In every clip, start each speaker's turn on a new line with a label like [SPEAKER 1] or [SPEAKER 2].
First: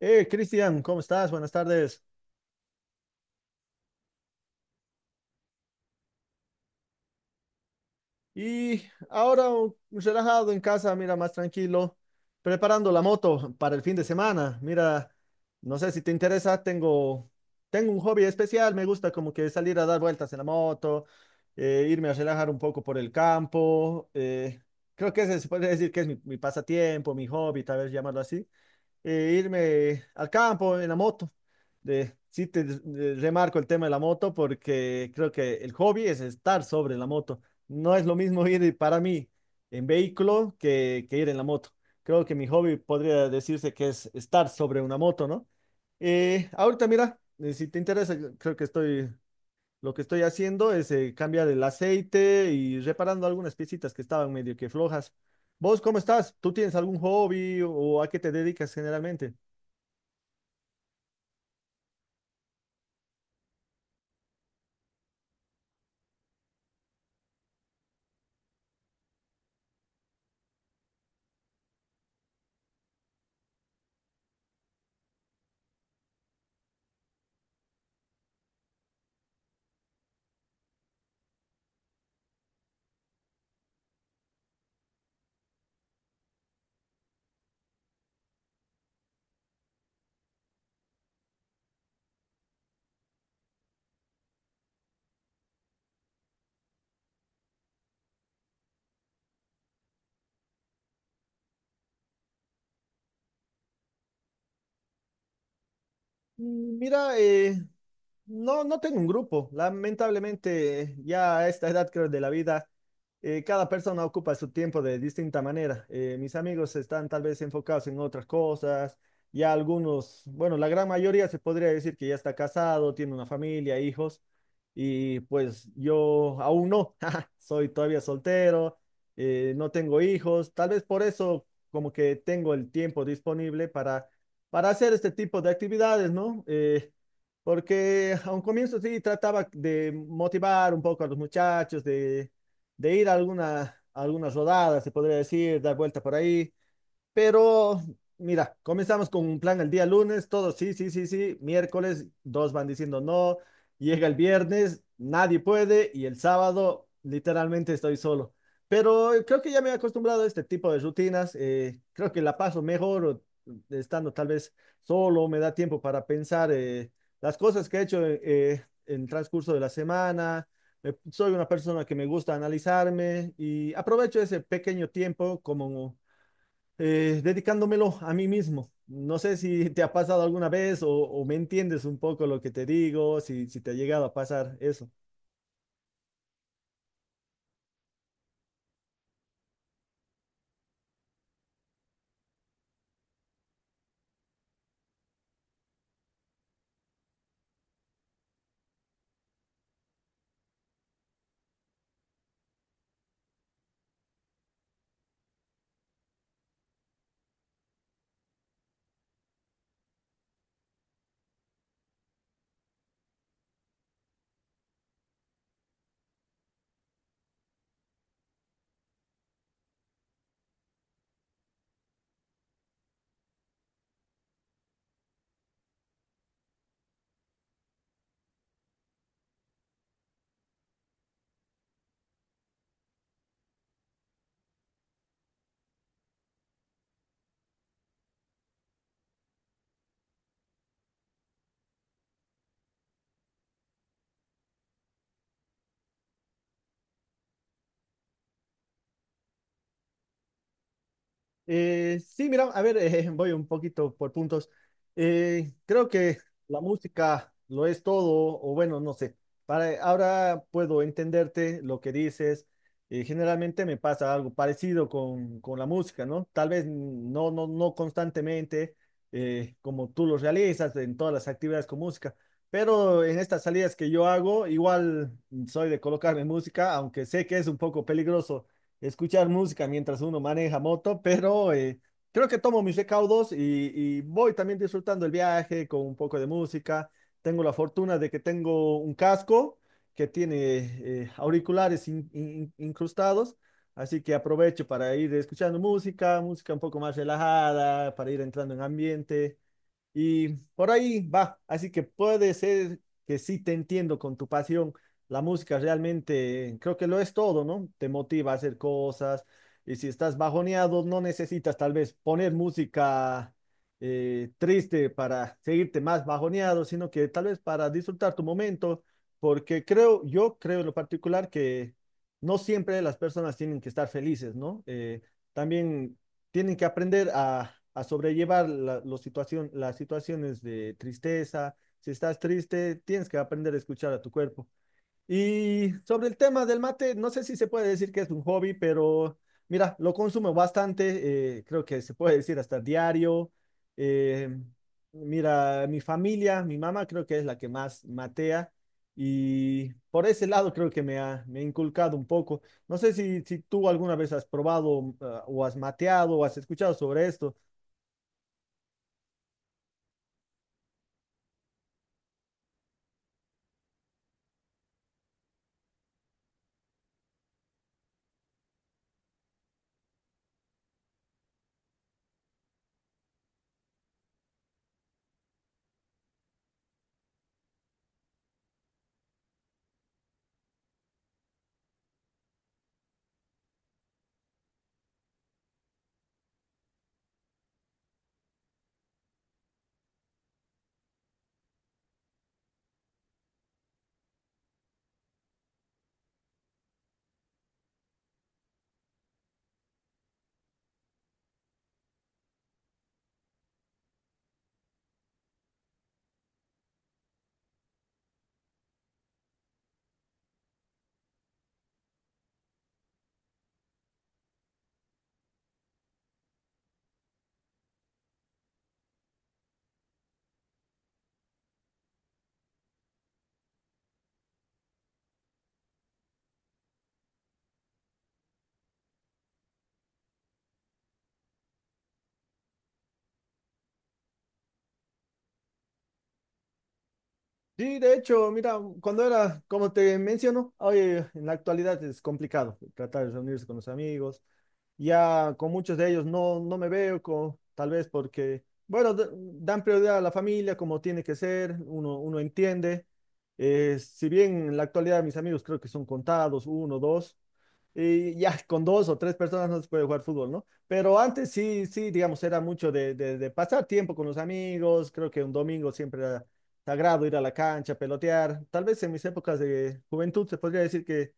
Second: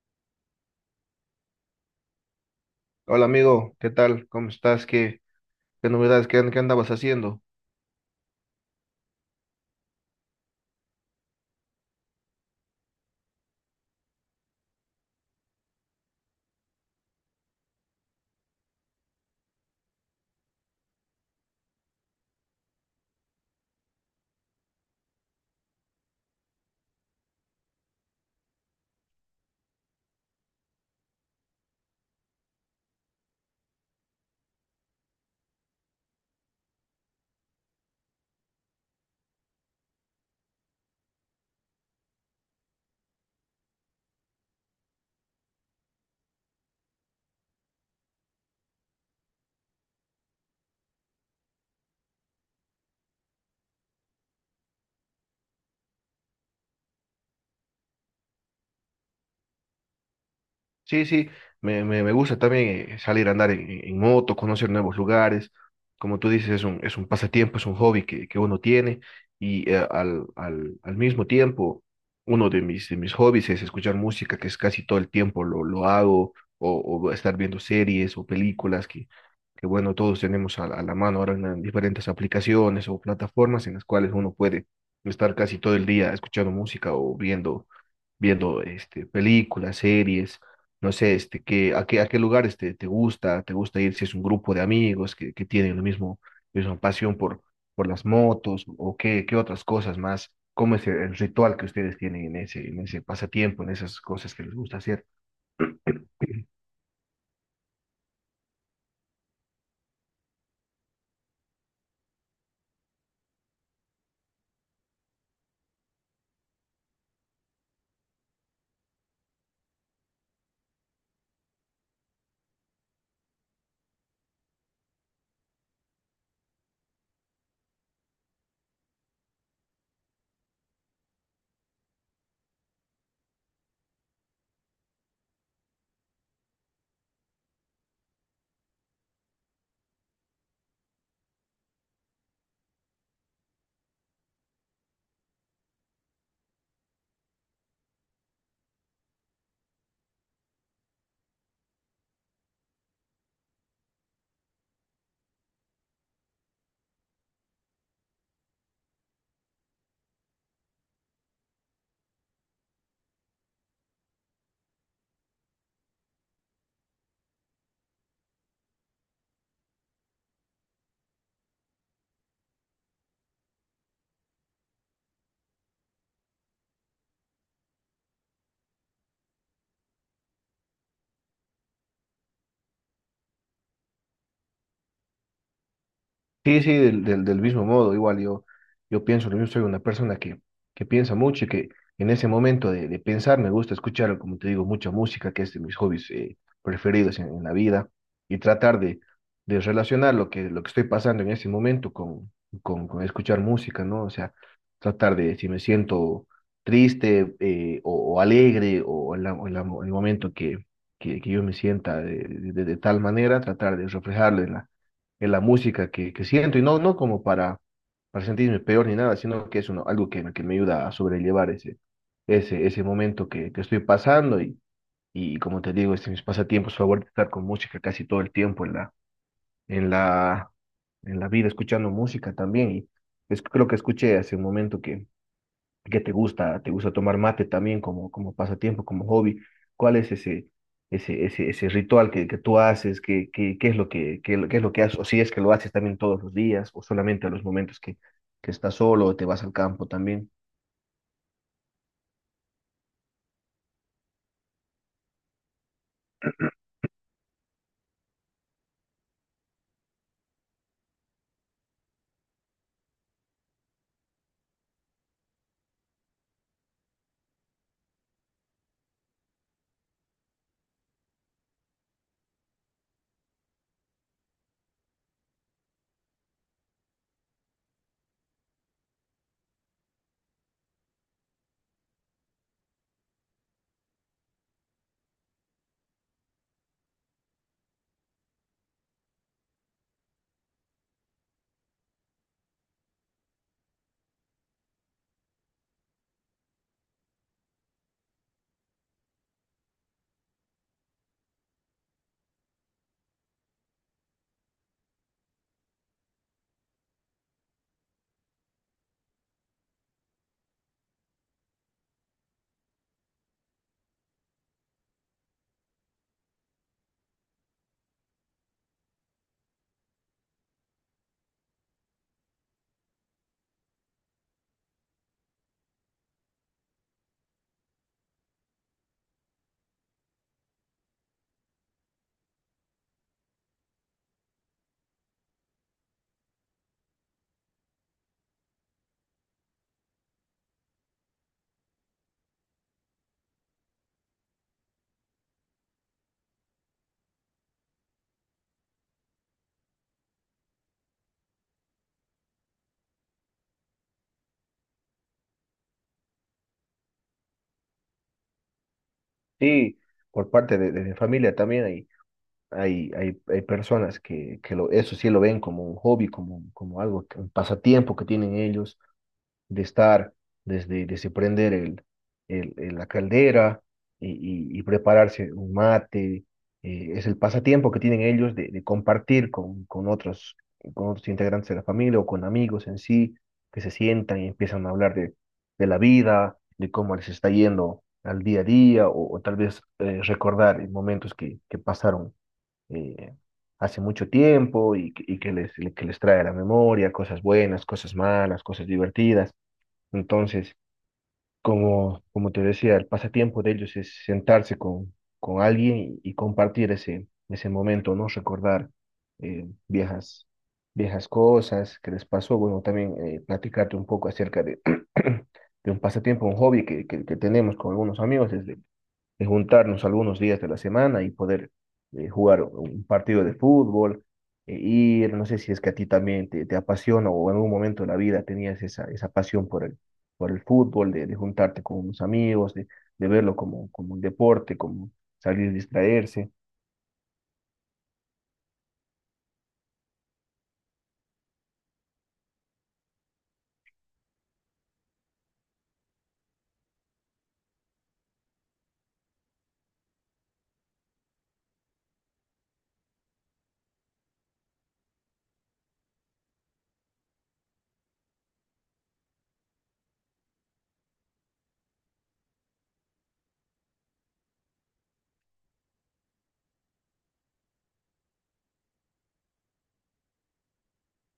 [SPEAKER 1] Cristian, ¿cómo estás? Buenas tardes.
[SPEAKER 2] Hola amigo, ¿qué tal? ¿Cómo estás? ¿Qué novedades? ¿ Qué andabas haciendo?
[SPEAKER 1] Y ahora relajado en casa, mira, más tranquilo, preparando la moto para el fin de semana. Mira, no sé si te interesa, tengo un hobby especial, me gusta como que salir a dar vueltas en la moto, irme a relajar un poco por el campo. Creo que ese se puede decir que es mi pasatiempo, mi hobby, tal vez llamarlo así. Irme al campo en la moto. Sí, te remarco el tema de la moto porque creo que el hobby es estar sobre la moto. No es lo mismo ir para mí en vehículo que ir en la moto. Creo que mi hobby podría decirse que es estar sobre una moto, ¿no? Ahorita, mira, si te interesa, lo que estoy haciendo es cambiar el aceite y reparando algunas piecitas que estaban medio que flojas. ¿Vos cómo estás? ¿Tú tienes algún hobby o a qué te dedicas generalmente?
[SPEAKER 2] Sí, sí, me gusta también salir a andar en moto, conocer nuevos lugares. Como tú dices, es un pasatiempo, es un hobby que uno tiene y al mismo tiempo, uno de de mis hobbies es escuchar música, que es casi todo el tiempo lo hago, o estar viendo series o películas que bueno, todos tenemos a la mano ahora en las diferentes aplicaciones o plataformas en las cuales uno puede estar casi todo el día escuchando música o viendo este, películas, series, no sé, este, a qué lugares te gusta ir si es un grupo de amigos que tienen lo mismo, misma pasión por las motos o qué, qué otras cosas más, cómo es el ritual que ustedes tienen en ese pasatiempo, en esas cosas que les gusta hacer.
[SPEAKER 1] Mira, no, no tengo un grupo. Lamentablemente, ya a esta edad creo de la vida, cada persona ocupa su tiempo de distinta manera. Mis amigos están tal vez enfocados en otras cosas. Ya algunos, bueno, la gran mayoría se podría decir que ya está casado, tiene una familia, hijos. Y pues yo aún no, soy todavía soltero, no tengo hijos. Tal vez por eso como que tengo el tiempo disponible para hacer este tipo de actividades, ¿no? Porque a un comienzo sí trataba de motivar un poco a los muchachos, de ir a a algunas rodadas, se podría decir, dar vuelta por ahí. Pero mira, comenzamos con un plan el día lunes, todos sí, sí, sí, sí. Miércoles, dos van diciendo no. Llega el viernes, nadie puede. Y el sábado, literalmente estoy solo. Pero creo que ya me he acostumbrado a este tipo de rutinas. Creo que la paso mejor o, estando tal vez solo. Me da tiempo para pensar las cosas que he hecho en el transcurso de la semana. Soy una persona que me gusta analizarme y aprovecho ese pequeño tiempo como dedicándomelo a mí mismo. No sé si te ha pasado alguna vez o me entiendes un poco lo que te digo, si te ha llegado a pasar eso.
[SPEAKER 2] Sí, sí, del mismo modo, igual yo, yo pienso lo mismo, soy una persona que piensa mucho y que en ese momento de pensar me gusta escuchar, como te digo, mucha música, que es de mis hobbies preferidos en la vida, y tratar de relacionar lo que estoy pasando en ese momento con escuchar música, ¿no? O sea, tratar de, si me siento triste o alegre en el momento que yo me sienta de tal manera, tratar de reflejarlo en la música que siento, y no, no como para sentirme peor ni nada, sino que es uno, algo que me ayuda a sobrellevar ese momento que estoy pasando, y como te digo, este, mis pasatiempos favoritos, estar con música casi todo el tiempo en la, en la vida, escuchando música también. Creo que escuché hace un momento que ¿qué te gusta? ¿Te gusta tomar mate también como, como pasatiempo, como hobby? ¿Cuál es ese ritual que tú haces? ¿Qué, qué, qué es lo que, qué, qué es lo que haces? O si es que lo haces también todos los días, o solamente a los momentos que estás solo, o te vas al campo también.
[SPEAKER 1] Sí, mira, a ver, voy un poquito por puntos. Creo que la música lo es todo, o bueno, no sé. Ahora puedo entenderte lo que dices. Generalmente me pasa algo parecido con la música, ¿no? Tal vez no, no, no constantemente, como tú lo realizas en todas las actividades con música, pero en estas salidas que yo hago, igual soy de colocarme música, aunque sé que es un poco peligroso escuchar música mientras uno maneja moto, pero creo que tomo mis recaudos y voy también disfrutando el viaje con un poco de música. Tengo la fortuna de que tengo un casco que tiene auriculares incrustados, así que aprovecho para ir escuchando música, música un poco más relajada, para ir entrando en ambiente. Y por ahí va, así que puede ser que sí te entiendo con tu pasión. La música realmente creo que lo es todo, ¿no? Te motiva a hacer cosas y si estás bajoneado no necesitas tal vez poner música triste para seguirte más bajoneado, sino que tal vez para disfrutar tu momento, porque creo, yo creo en lo particular que no siempre las personas tienen que estar felices, ¿no? También tienen que aprender a sobrellevar las situaciones de tristeza. Si estás triste, tienes que aprender a escuchar a tu cuerpo. Y sobre el tema del mate, no sé si se puede decir que es un hobby, pero mira, lo consumo bastante, creo que se puede decir hasta diario. eh, Mira, mi familia, mi mamá creo que es la que más matea y por ese lado creo que me ha inculcado un poco. No sé si tú alguna vez has probado, o has mateado o has escuchado sobre esto.
[SPEAKER 2] Sí, por parte de mi familia también hay personas que lo, eso sí lo ven como un hobby, como, como algo, un pasatiempo que tienen ellos de estar, desde prender la caldera y prepararse un mate. Eh, es el pasatiempo que tienen ellos de compartir con otros integrantes de la familia o con amigos en sí, que se sientan y empiezan a hablar de la vida, de cómo les está yendo al día a día, o tal vez recordar momentos que pasaron eh, hace mucho tiempo y, y que les trae a la memoria cosas buenas, cosas malas, cosas divertidas. Entonces, como, como te decía, el pasatiempo de ellos es sentarse con alguien y compartir ese, ese momento, ¿no? Recordar viejas, viejas cosas que les pasó. Bueno, también platicarte un poco acerca de, de un pasatiempo, un hobby que tenemos con algunos amigos desde, de juntarnos algunos días de la semana y poder jugar un partido de fútbol. Ir, no sé si es que a ti también te apasiona o en algún momento de la vida tenías esa, esa pasión por el fútbol, de juntarte con unos amigos, de verlo como, como un deporte, como salir a distraerse.
[SPEAKER 1] Sí, de hecho, mira, cuando era, como te menciono, hoy en la actualidad es complicado tratar de reunirse con los amigos. Ya con muchos de ellos no, no me veo, tal vez porque, bueno, dan prioridad a la familia como tiene que ser, uno entiende. Si bien en la actualidad mis amigos creo que son contados, uno, dos. Y ya con dos o tres personas no se puede jugar fútbol, ¿no? Pero antes sí, sí, digamos, era mucho de, de pasar tiempo con los amigos. Creo que un domingo siempre era sagrado ir a la cancha, pelotear. Tal vez en mis épocas de juventud se podría decir que,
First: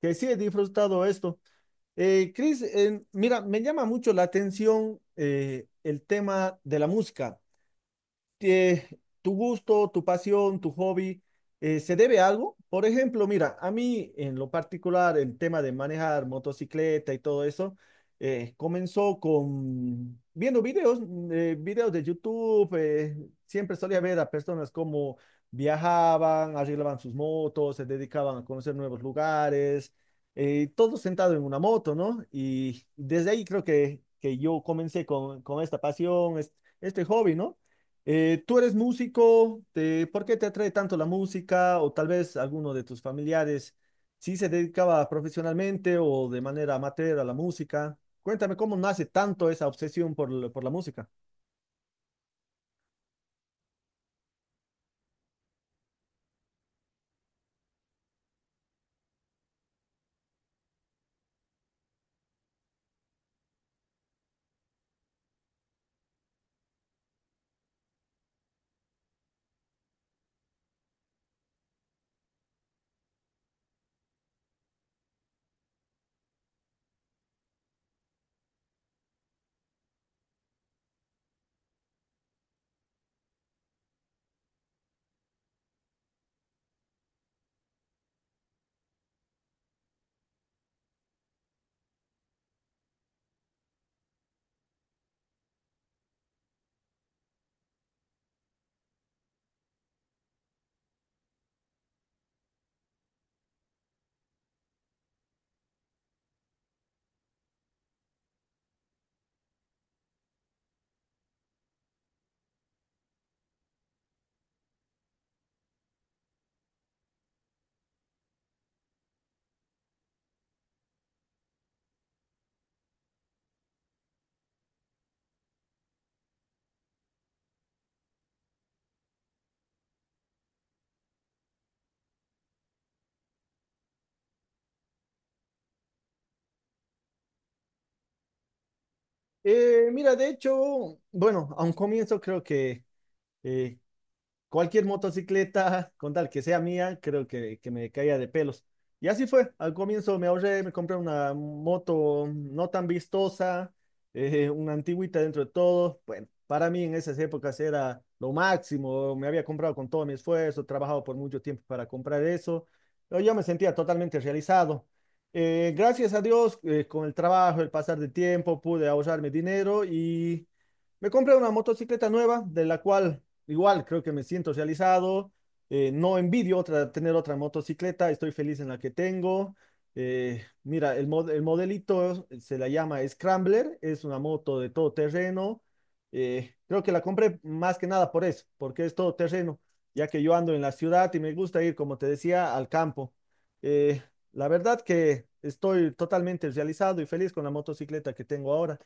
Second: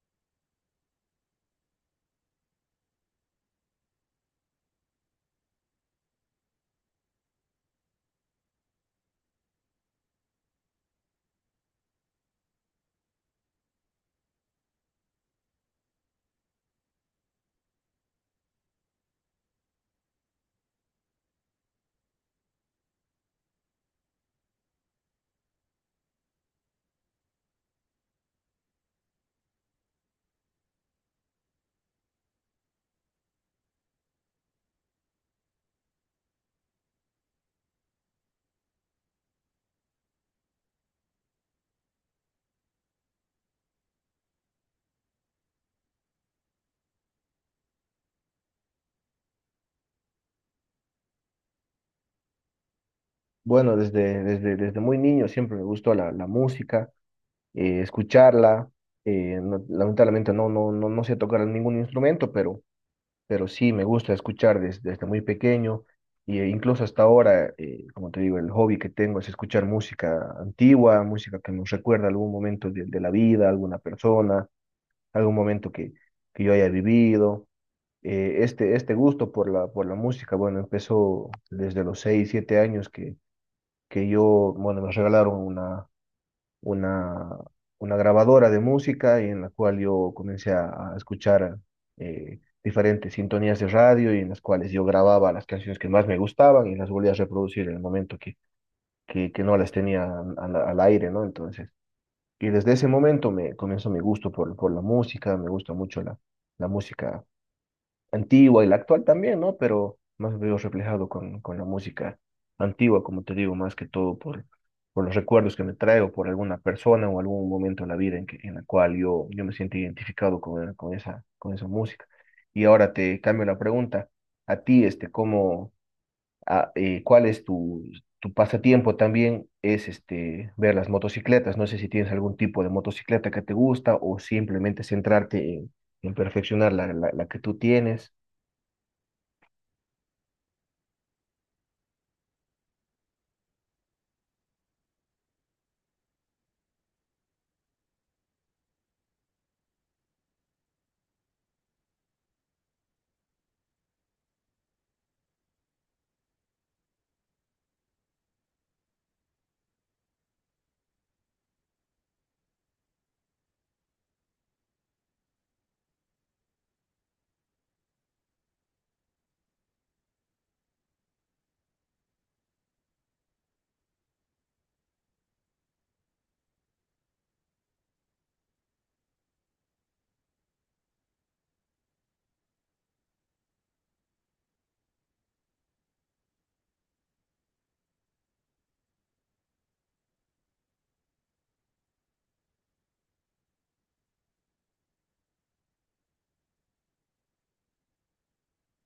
[SPEAKER 1] que sí he disfrutado esto. Cris, mira, me llama mucho la atención el tema de la música eh, tu gusto, tu pasión, tu hobby, ¿se debe a algo? Por ejemplo, mira, a mí en lo particular el tema de manejar motocicleta y todo eso comenzó con viendo videos, videos de YouTube, siempre solía ver a personas como viajaban, arreglaban sus motos, se dedicaban a conocer nuevos lugares, todo sentado en una moto, ¿no? Y desde ahí creo que yo comencé con esta pasión, este hobby, ¿no? ¿Tú eres músico? ¿Por qué te atrae tanto la música? O tal vez alguno de tus familiares sí se dedicaba profesionalmente o de manera amateur a la música. Cuéntame cómo nace tanto esa obsesión por la música.
[SPEAKER 2] Bueno, desde muy niño siempre me gustó la, la música, escucharla. Lamentablemente no sé tocar ningún instrumento, pero sí me gusta escuchar desde muy pequeño y incluso hasta ahora, como te digo, el hobby que tengo es escuchar música antigua, música que nos recuerda algún momento de la vida, alguna persona, algún momento que yo haya vivido. Este, este gusto por la música, bueno, empezó desde los 6 7 años que yo, bueno, me regalaron una, una grabadora de música y en la cual yo comencé a escuchar diferentes sintonías de radio y en las cuales yo grababa las canciones que más me gustaban y las volvía a reproducir en el momento que no las tenía al aire, ¿no? Entonces, y desde ese momento me comenzó mi gusto por la música, me gusta mucho la, la música antigua y la actual también, ¿no? Pero más veo reflejado con la música antigua, como te digo, más que todo por los recuerdos que me traigo, por alguna persona o algún momento en la vida en que, en la cual yo, yo me siento identificado con esa música. Y ahora te cambio la pregunta. A ti, este, ¿cómo, cuál es tu, tu pasatiempo también? Es este, ver las motocicletas. No sé si tienes algún tipo de motocicleta que te gusta o simplemente centrarte en perfeccionar la, la la que tú tienes.
[SPEAKER 1] Mira, de hecho, bueno, a un comienzo creo que eh, cualquier motocicleta, con tal que sea mía, creo que me caía de pelos. Y así fue, al comienzo me ahorré, me compré una moto no tan vistosa, una antigüita dentro de todo. Bueno, para mí en esas épocas era lo máximo, me había comprado con todo mi esfuerzo, trabajado por mucho tiempo para comprar eso, pero yo me sentía totalmente realizado. Gracias a Dios, con el trabajo, el pasar del tiempo, pude ahorrarme dinero y me compré una motocicleta nueva, de la cual igual creo que me siento realizado, no envidio otra, tener otra motocicleta, estoy feliz en la que tengo. Mira, el modelito se la llama Scrambler, es una moto de todo terreno. Creo que la compré más que nada por eso, porque es todo terreno, ya que yo ando en la ciudad y me gusta ir, como te decía, al campo. Eh, la verdad que estoy totalmente realizado y feliz con la motocicleta que tengo ahora.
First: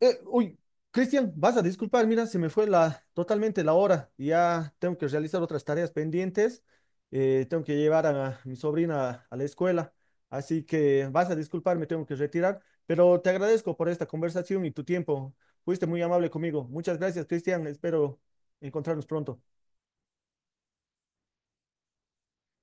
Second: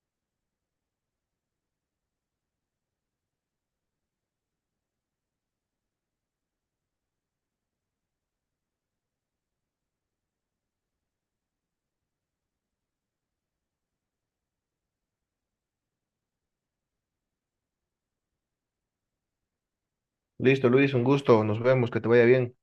[SPEAKER 1] Uy, Cristian, vas a disculpar, mira, se me fue totalmente la hora. Ya tengo que realizar otras tareas pendientes. Tengo que llevar a mi sobrina a la escuela. Así que vas a disculpar, me tengo que retirar. Pero te agradezco por esta conversación y tu tiempo. Fuiste muy amable conmigo. Muchas gracias, Cristian. Espero encontrarnos pronto.
[SPEAKER 2] Listo, Luis, un gusto. Nos vemos, que te vaya bien.